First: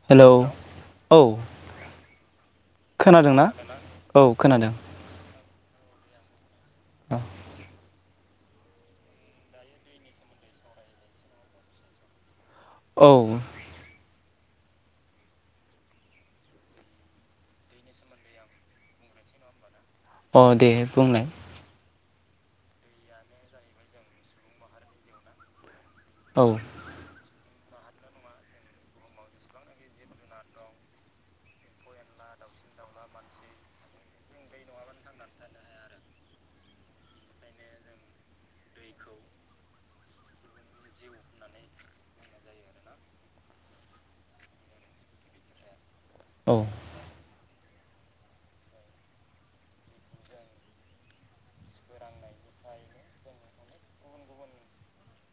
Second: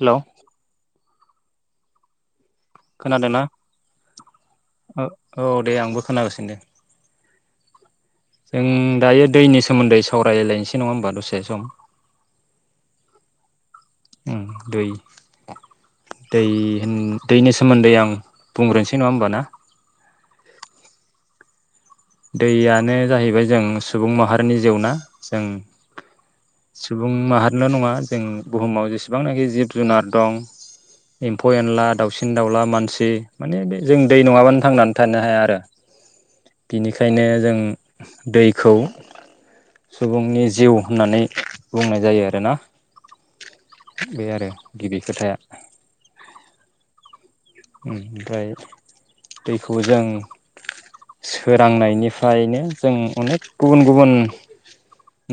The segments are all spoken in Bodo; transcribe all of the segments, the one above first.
हेलौ हेलोव औ खोनादोंना? औ खोनादों। औ दे आंबो खोनागासिनो दे। आ जों दायो दैनि सोमोन्दै सावरायलायनोसै नंङा होमबा दसे सम औ उम दै दैनि सोमोन्दै आं बुंग्रोनोसै नङा होमबा ना? अ दे बुंनाय दैयानो जाहैबाय जों सुबुं माहारिनि जिउ ना? जों औ सुबुं माहा नो नंङा जों बुहुमाव जेसेबांनाखि जिब-जुनार दं, एम्फौ- एनला, दाउसिन-दाउला, मानसि माने बे जों दै नङाबानो थांनानै थानो हाया आरो बिनिखायनो जों दैखौ सुबुंनि जिउ होननानै बुंनाय जायो आरो ना बे आरो गिबि खोथाया। औ ओमफ्राय दैखौ जों सोरांनायनिफ्रायनो जों अनेख गुबुन गुबुन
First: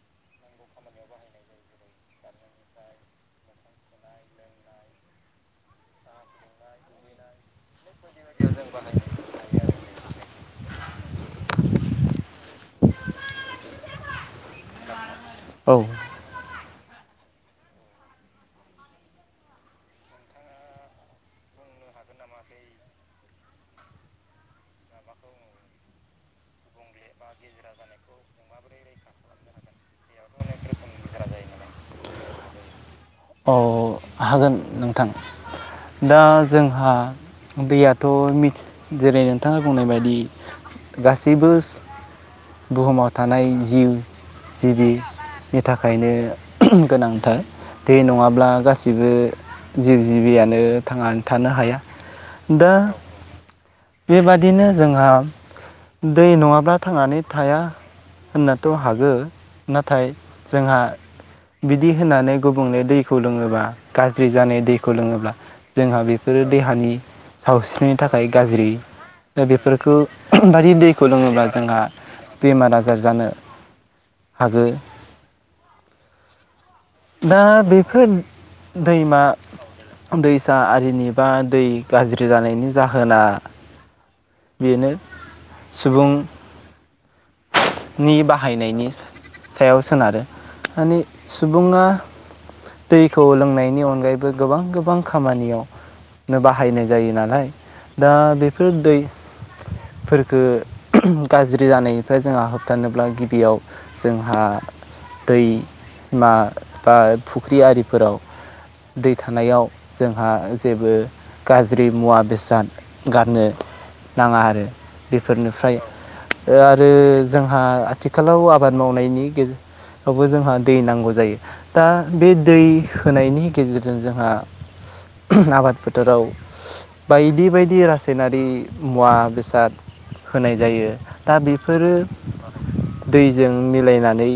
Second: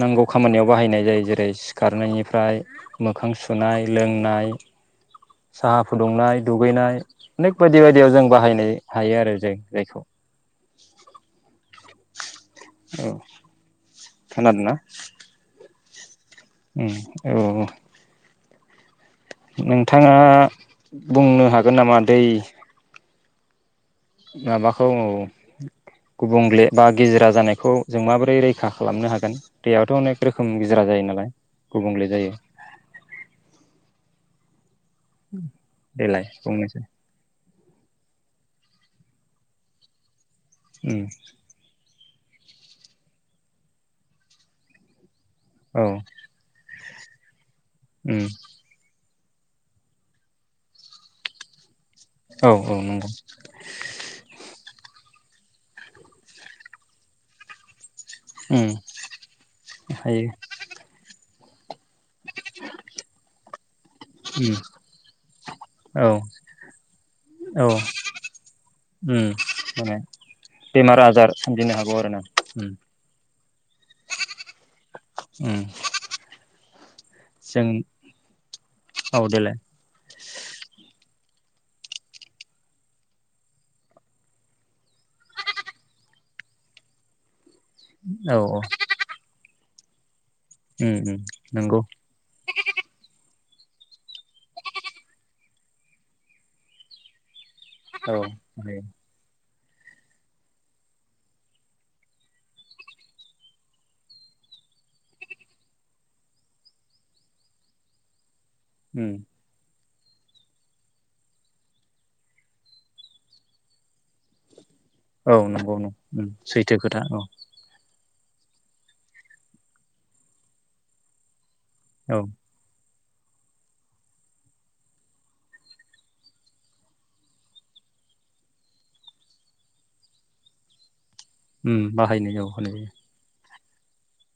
नांगौ खामानियाव बाहायनाय जायो जेरै सिखारनायनिफ्राय मोखां सुनाय, लोंनाय, साहा फुदुंनाय, दुगैनाय, अनेक बायदि बायदियाव जों बाहायनाय हायो आरो जों दैखौ औ। खोनादोंना? औ। उम औ नोंथाङा बुंनो हागोन नामा? दै माबा औ गुबुंग्ले बा गिज्रा जानायखौ जों माबोरै रैखा खालामनो हागोन दैआथ' अनेक रोखोम गिज्रा जायो नालाय गुबुंल्ले जायो। औ हागोन नोंथां दा देलाय फंनैसो जोंहा दैयाथ' मिथ जेरै नोंथाङा बुंनाय बायदि उम गासैबो स बुहुमाव थानाय जिव जिबि नि औ थाखायनो गोनांथार। दै उम नङाब्ला गासिबो जिउ जिबियानो थांनानै थानो हाया औ दा औ नंगौ। बेबादिनो जोंहा दै नङाब्ला थांनानै थाया। होननोथ' उम हागो नाथाय हायो जोंहा बिदि होनानै गुबुंले दैखौ लोङोबा गाज्रि उम जानाय दैखौ लोङोब्ला जोंहा औ बेफोरो देहानि औ सावस्रिनि थाखाय गाज्रि। उम दा बेफोरखौ माने बायदि बेमार दैखौ आजार लोङोब्ला सोमजिनो जोंहा हागौ आरो ना उम बेमार आजार जानो हागो। उम। दा जों बेफोर दैमा औ देलाय दैसा आरिनि बा दै गाज्रि जानायनि जाहोना बेनो सुबुं नि औ औ बाहायनायनि सायाव सोनारो। उम मानि उम नंगौ सुबुङा दैखौ लों नायनि अनगायैबो गोबां गोबां खामानियावनो बाहायनाय जायो नालाय दा औ बेफोर बाहायो दै फोरखो गाज्रि जानाय निफ्राय जोंहा होबथानोब्ला गिबियाव जोंहा दैमा बा फुख्रि आरिफोराव दै उम थानायाव जोंहा जेबो गाज्रि मुवा बेसाद गारनो नाङा आरो औ नंगौ सैथोखो ओ जोंहा आथिखालाव आबाद मावनायनि गेजेरावबो जोंहा दै नांगौ जायो दा औ बे दै होनायनि गेजेरजों जोंहा आबाद फोथाराव बायदि बायदि रासायनारि मुवा बेसाद होनाय जायो दा बाहायनाय होनाय जायो जों मिलायनानै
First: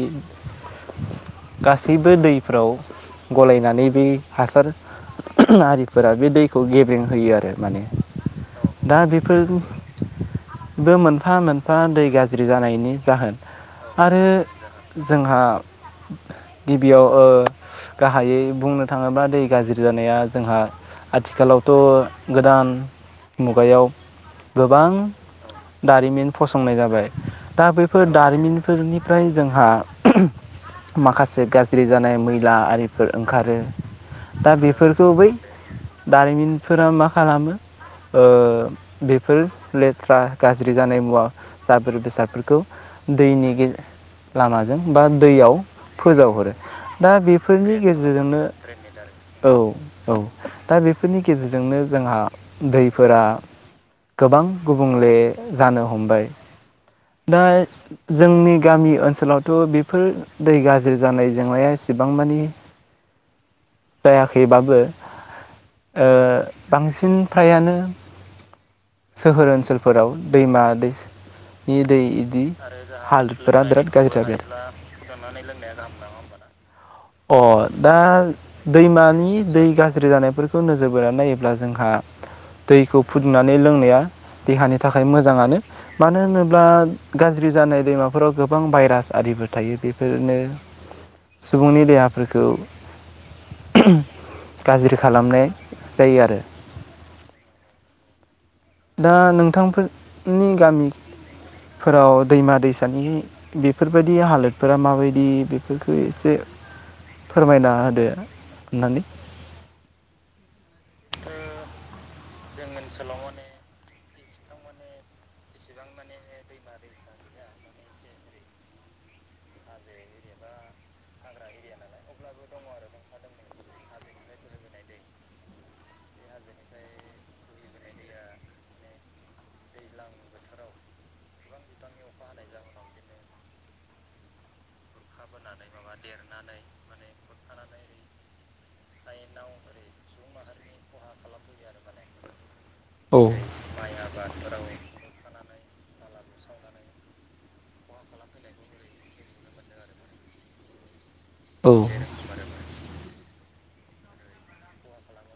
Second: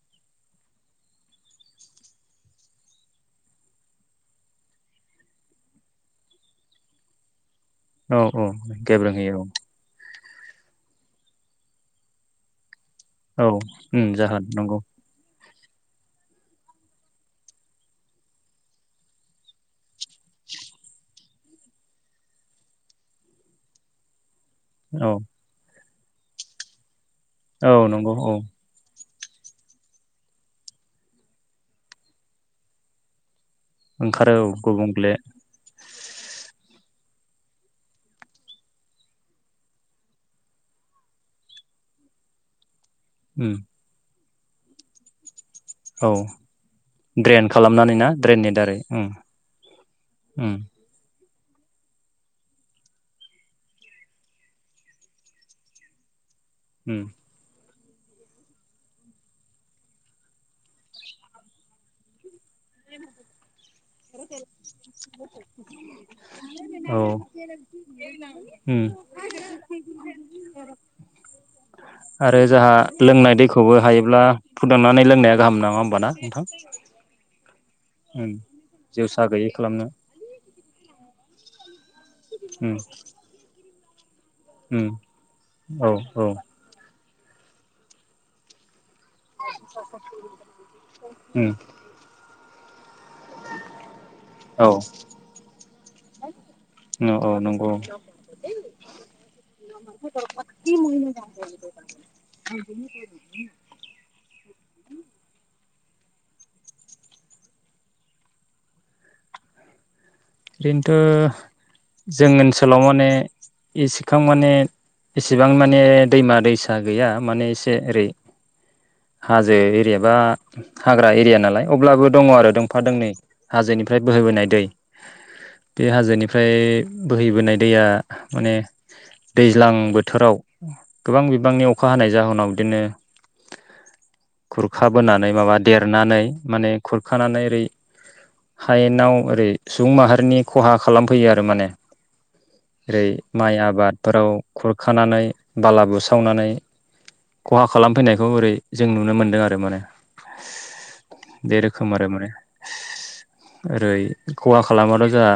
गासैबो दैफ्राव गलायनानै बे हासार आरिफोरा बे दैखौ गेब्रेंहयो आरो माने औ औ दा गेब्रेंहोयो बेफोर ब मोनफा मोनफा उन्दै गाज्रि जानायनि जाहोन औ औ उम आरो जाहोन नंगौ जोंहा गिबियाव ओ गाहायै बुंनो थाङोब्ला दै गाज्रि जानाया जोंहा आथिखालावथ गोदान मुगायाव गोबां औ दारिमिन फसंनाय जाबाय। दा औ बैफोर नंगौ औ दारिमिनफोरनि ओमफ्राय जोंहा माखासे गाज्रि जानाय मैला आरिफोर ओं ओंखारो ओंखारो औ दा बेफोरखौ गुबुंले बै दारिमिनफोरा मा खालामो ओ बेफोर लेथ्रा गाज्रि जानाय मुवा जाबोर बेसादफोरखौ दैनि उम गे लामाजों बा दैयाव औ फोजावहरो दा ड्रेन बेफोरनि खालामनानै ना गेजेरजोंनो ड्रेननि दारै उम औ औ उम दा बेफोरनि गेजेरजोंनो जोंहा दैफोरा गोबां गुबुंले जानो हमबाय उम दा जोंनि गामि ओनसोलावथ बेफोर दै गाज्रि जानाय जेंनाया एसेबां मानि जायाखैबाबो औ बांसिन ओ फ्रायानो उम सोहोर ओनसोलफोराव दैमा दैसा आरो जाहा लोंनाय दैखौबो बिराद गाज्रि हायोब्ला जाबाय आरो फुदुंनानै लोंनाया गाहाम नङा होमबाना नोंथां अ दा उम जिउसा दैमानि गैयै दै खालामनो गाज्रि जानायफोरखौ नोजोर बोनानै नायोब्ला जोंहा उम दैखौ फुदुंनानै लो लोंनाया देहानि उम थाखाय मोजाङानो औ मानो औ होनोब्ला गाज्रि जानाय दैमाफोराव गोबां भाइरास आरिबो थायो बेफोरनो उम सुबुंनि फोरखौ औ गाज्रि खालामनाय जायो आरो औ औ नंगौ दा नोंथांफोरनि गामिफोराव दैमा दैसानि बेफोरबायदि हालोदफोरा माबायदि बि बेफोरखौ एसे फोरमायना होदो होननानै ओरैनोथ' जों ओनस सोलाव माने एस बिखां माने इसेबां माने दैमा दैसा गैया माने एसे ओरै हाजो एरिया बा हाग्रा एरिया नालाय अब्लाबो दङ आरो दंफा दोंनै हाजोनिफ्राय बोहोबोनाय दै बे हाजोनिफ्राय बोहैबोनाय दैया माने दैज्लां बोथोराव गोबां बिबांनि अखा हानाय जाहोनाव बिदिनो खुरखाबोनानै माबा देरनानै माने खुरखानानै ओरै हायेनाव ओरै सुबुं माहारिनि खहा खालामफैयो आरो माने ओरै औ माइ आबादफोराव खुरखानानै बाला बुसो सावनानै खहा खालामफैनायखौ ओरै जों नुनो मोन्दों आरो माने बे औ रोखोम आरो माने ओरै खहा खालामाथ जोंहा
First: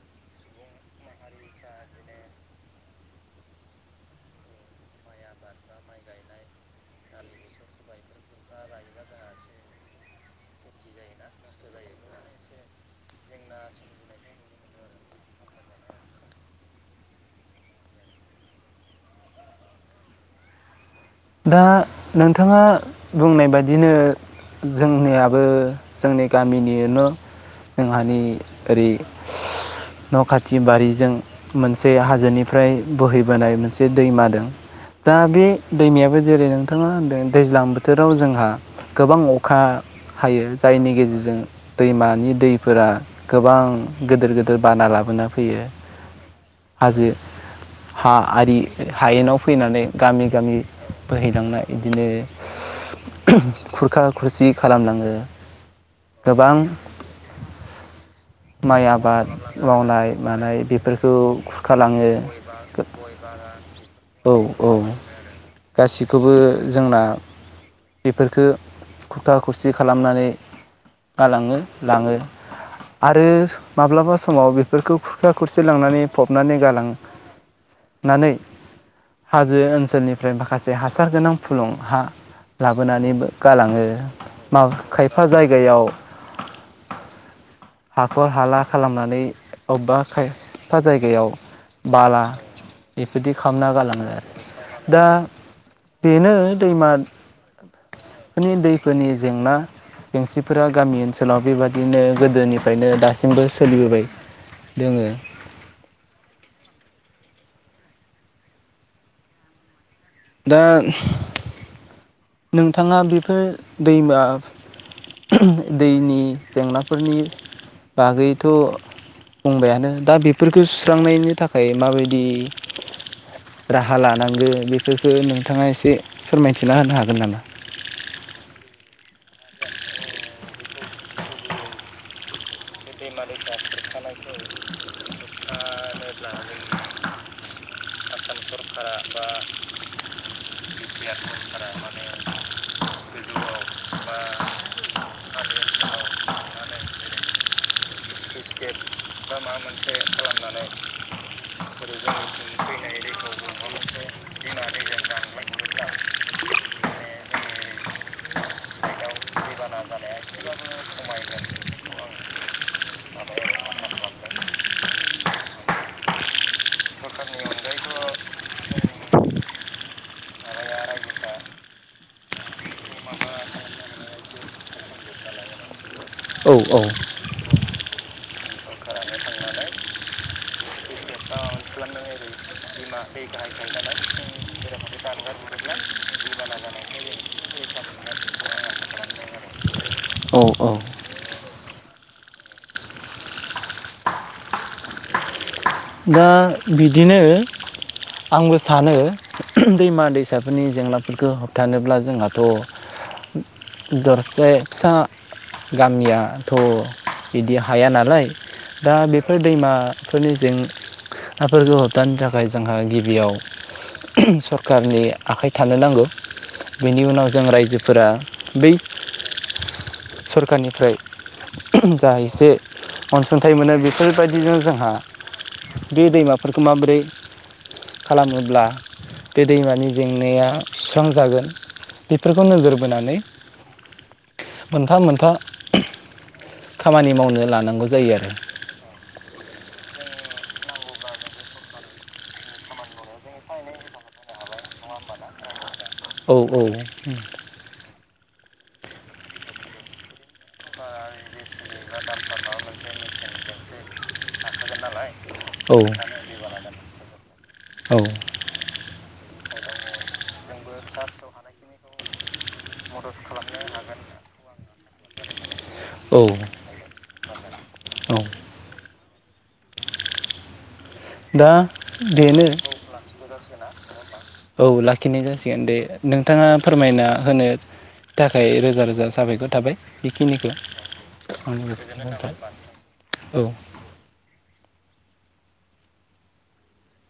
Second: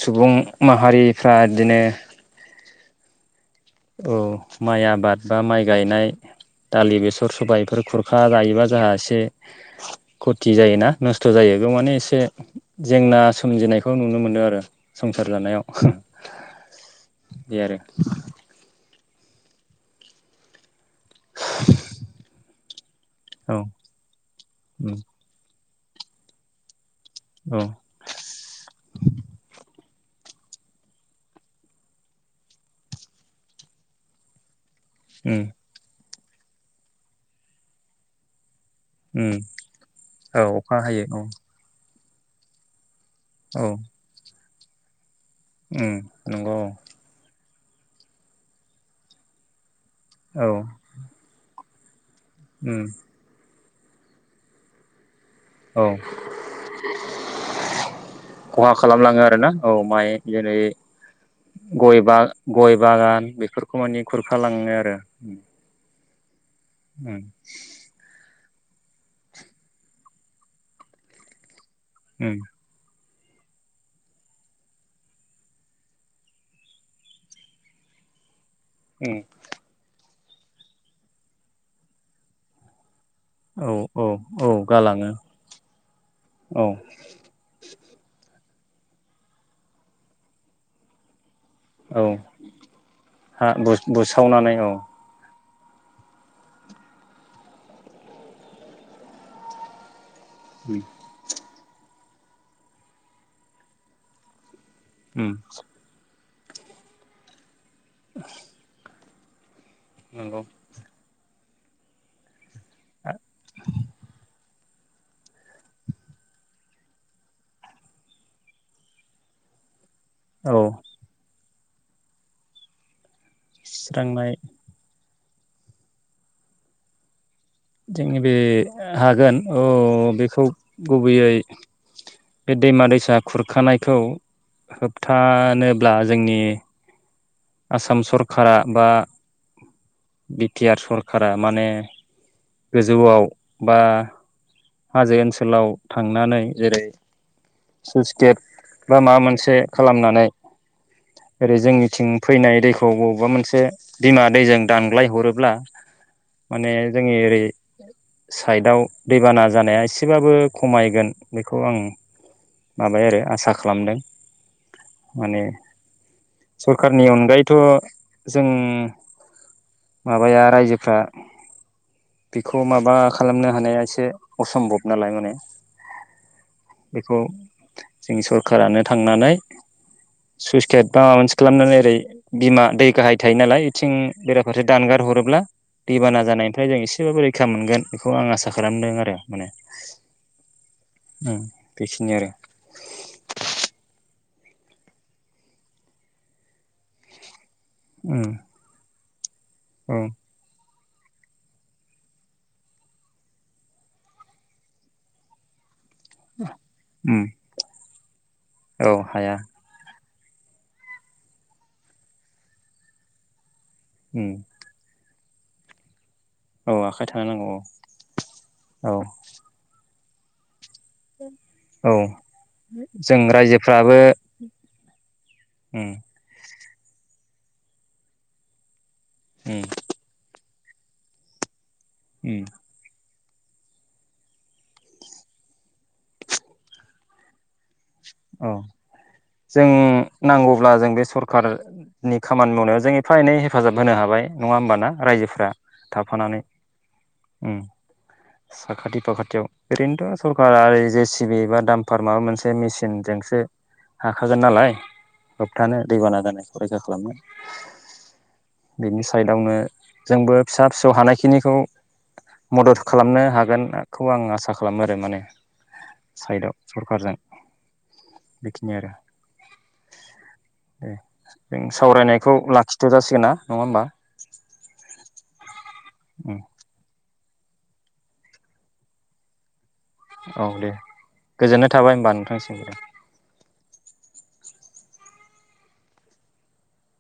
सुबुं माहारिफ्रा बिदिनो औ माइ आबाद बा माइ गायनाय दालि बेसर सबायफोर खुरखा जायोबा जोंहा एसे खथि जायोना नस्थ जायो बेयाव माने एसे जेंना सोमजिनायखौ नुनो मोनो आरो संसार जानायाव बे आरो दा नोंथाङा बुंनाय औ बायदिनो जोंनियाबो जोंनि गामिनिनो जोंहानि ओरै न खाथि बारिजों मोनसे हाजोनिफ्राय बोहैबोनाय मोनसे दैमा दों दा उम बे गामियाबो जेरै नोंथाङा दैज्लां बोथोराव जोंहा गोबां उम अखा औ हायो अखा जायनि हायो औ गेजेरजों दैमानि दैफोरा गोबां औ गोदोर गोेद दोर बाना लाबोना फैयो उम नंगौ हाजो हा आरि हायेनाव फैनानै गामि औ गामि बोहैलांना इदिनो उम खुरखा खुरसि खालामलाङो औ गोबां खहा माइ खालामलाङो आबाद आरोना औ मावनाय माइ मानाय जेरै बेफोरखौ गय खुरखालाङो बा गय बागान बेफोरखौ मानि औ खुरखालाङो औ आरो गासिखौबो जोंना बेफोर खो खुथा खुसि खालामनानै गालाङो लाङो उम आरो माब्लाबा समाव बेफोरखौ खुरखा खुरसि लांनानै फबनानै गालांनानै उम हाजो ओनसोलनि ओमफ्राय माखासे हासार गोनां फुलुं हा लाबोनानै औ गालाङो औ औ मा गालाङो खायफा जायगायाव औ हाखर हाला खालामनानै बबेबा खायफा जायगायाव औ बाला बेफोरदि हा खालामना बुसावनानै औ गालाङो बेनो दैमादनि दैफोरनि जेंना । बेेंसिफोरा उम गामि ओनसोलाव । बेबादिनो गोदोनिफ्रायनो दासिमबो सोलिबोबाय । ओम--। [inaudible] नंगौ दा--। नोंथाङा बेफोर दैमा फ--। दैनि जेंनाफोरनि बागैथ बुंबायानो । दा औ बेफोरखौ सुस्रांनायनि थाख । खाम माबायदि । राहा सिस्रांनाय लानांगो बेफोरख--। खो नोंथाङा एसे फोरमायथिना होनो हागो--। गोन नामा । जोंनि बे हागोन औ बेखौ गुबैयै बे--। दैमा दैसा खुरखानायखौ । होबथानोब्ला जोंनि । आसाम सरखारा बा बिटि आर सरखारा माने गोजौआव बा । हाजो ओनसोलाव थांनानै जेरै सुइस गेट बा माबा मोनसे खालामनानै ओरै जोंनिथिं फैनाय दैखौ बबा मोनसे बिमा दैजों दानग्लाय हरोब्ला माने जोंनि ओरै साइडआव दैबाना ज--। जानाया एसेबाबो खमायगोन बेखौ आं माबाय आरो आसा खालामदों माने सरखारनि अनगायैथ जों माबाया रायजोफ्रा बेखौ माबा खालामनो हानाया इसे । असम्भब नालाय माने औ औ । बेखौ । जोंनि सरखारानो थांनानै सुइसगेद बा माबा मोनसे खालामनानै ओरै बिमा दै गाहाय थायो नालाय इथिं बेराफारसे दानगार हरोब्ला दैबाना जानायनिफाय जों एसेबाबो रैखा मोनगोन बेखौ आं आसा खालामदों आरो । माने औ औ ओं बेखिनि आरो । दा बिदिनो उम । आंबो सानो । औ दैमा दैसाफोरनि जेंना--। बेफोरखो होबथानोब्ला जोंहाथ दर जे फिसा । गामियाथ उम बिदि हायानाल राय औ दा हाया बेफोर दैमा फोरनि जें हाफोरखौ होबथानो थाखाय जोंहा गिबियाव उम सरखारनि आखाइ थानो नांगौ औ । बेनि आखाइ थानो उनाव जों नांगौ रायजोफोरा बै औ सरखारनि ओफ्राय औ जा एसे जों अनसुंथाइ मोनो रायजोफ्राबो बेफोरबायदिजों जोंहा उम बे दैमा बेरफोरखौ माबोरै खालामोब्ला बे उम दैमानि जेंनाया सुस्रांजागोन बेफोरखौ उम नोजोर बोनानै मोनफा मोनफा खामानि मावनो लानांगौ। जायो आरो औ जों नांगौब्ला जों बे सरखारनि खामानि मावनायाव जों एफा एनै हेफाजाब होनो हाबाय नङा होमबा ना रायजोफ्रा औ थाफानानै औ उम साखाथि फाखाथियाव ओरैनोथ सरखारा जे सि बि बा दामफार माबा मोनसे मेसिन [unintelligible] जोंसो हाखागोन नालाय होबथानो दैबाना जानाय [unintelligible] खालामगोन। औ बेनि साइडआवनो जोंबो फिसा फिसौ हानायखिनिखौ मदद खालामनो हागोनखौ आं आसा खालामो आरो माने साइदआव सरकारजों बेखिनि आरो जों सावरायनायखौ जानानै लाखिथजासिगोन ना? नङा होमबा औ लाखिनाय जासिगोन। [inaudible] नोंथाङा फोरमायना होनो थाखाय रोजा रोजा साबायखर थाबाय। औ बेखिनिखौ दे गोजोननाय थाबाय होमबा नोंथांनिसिमबो आंनिफ्राय औ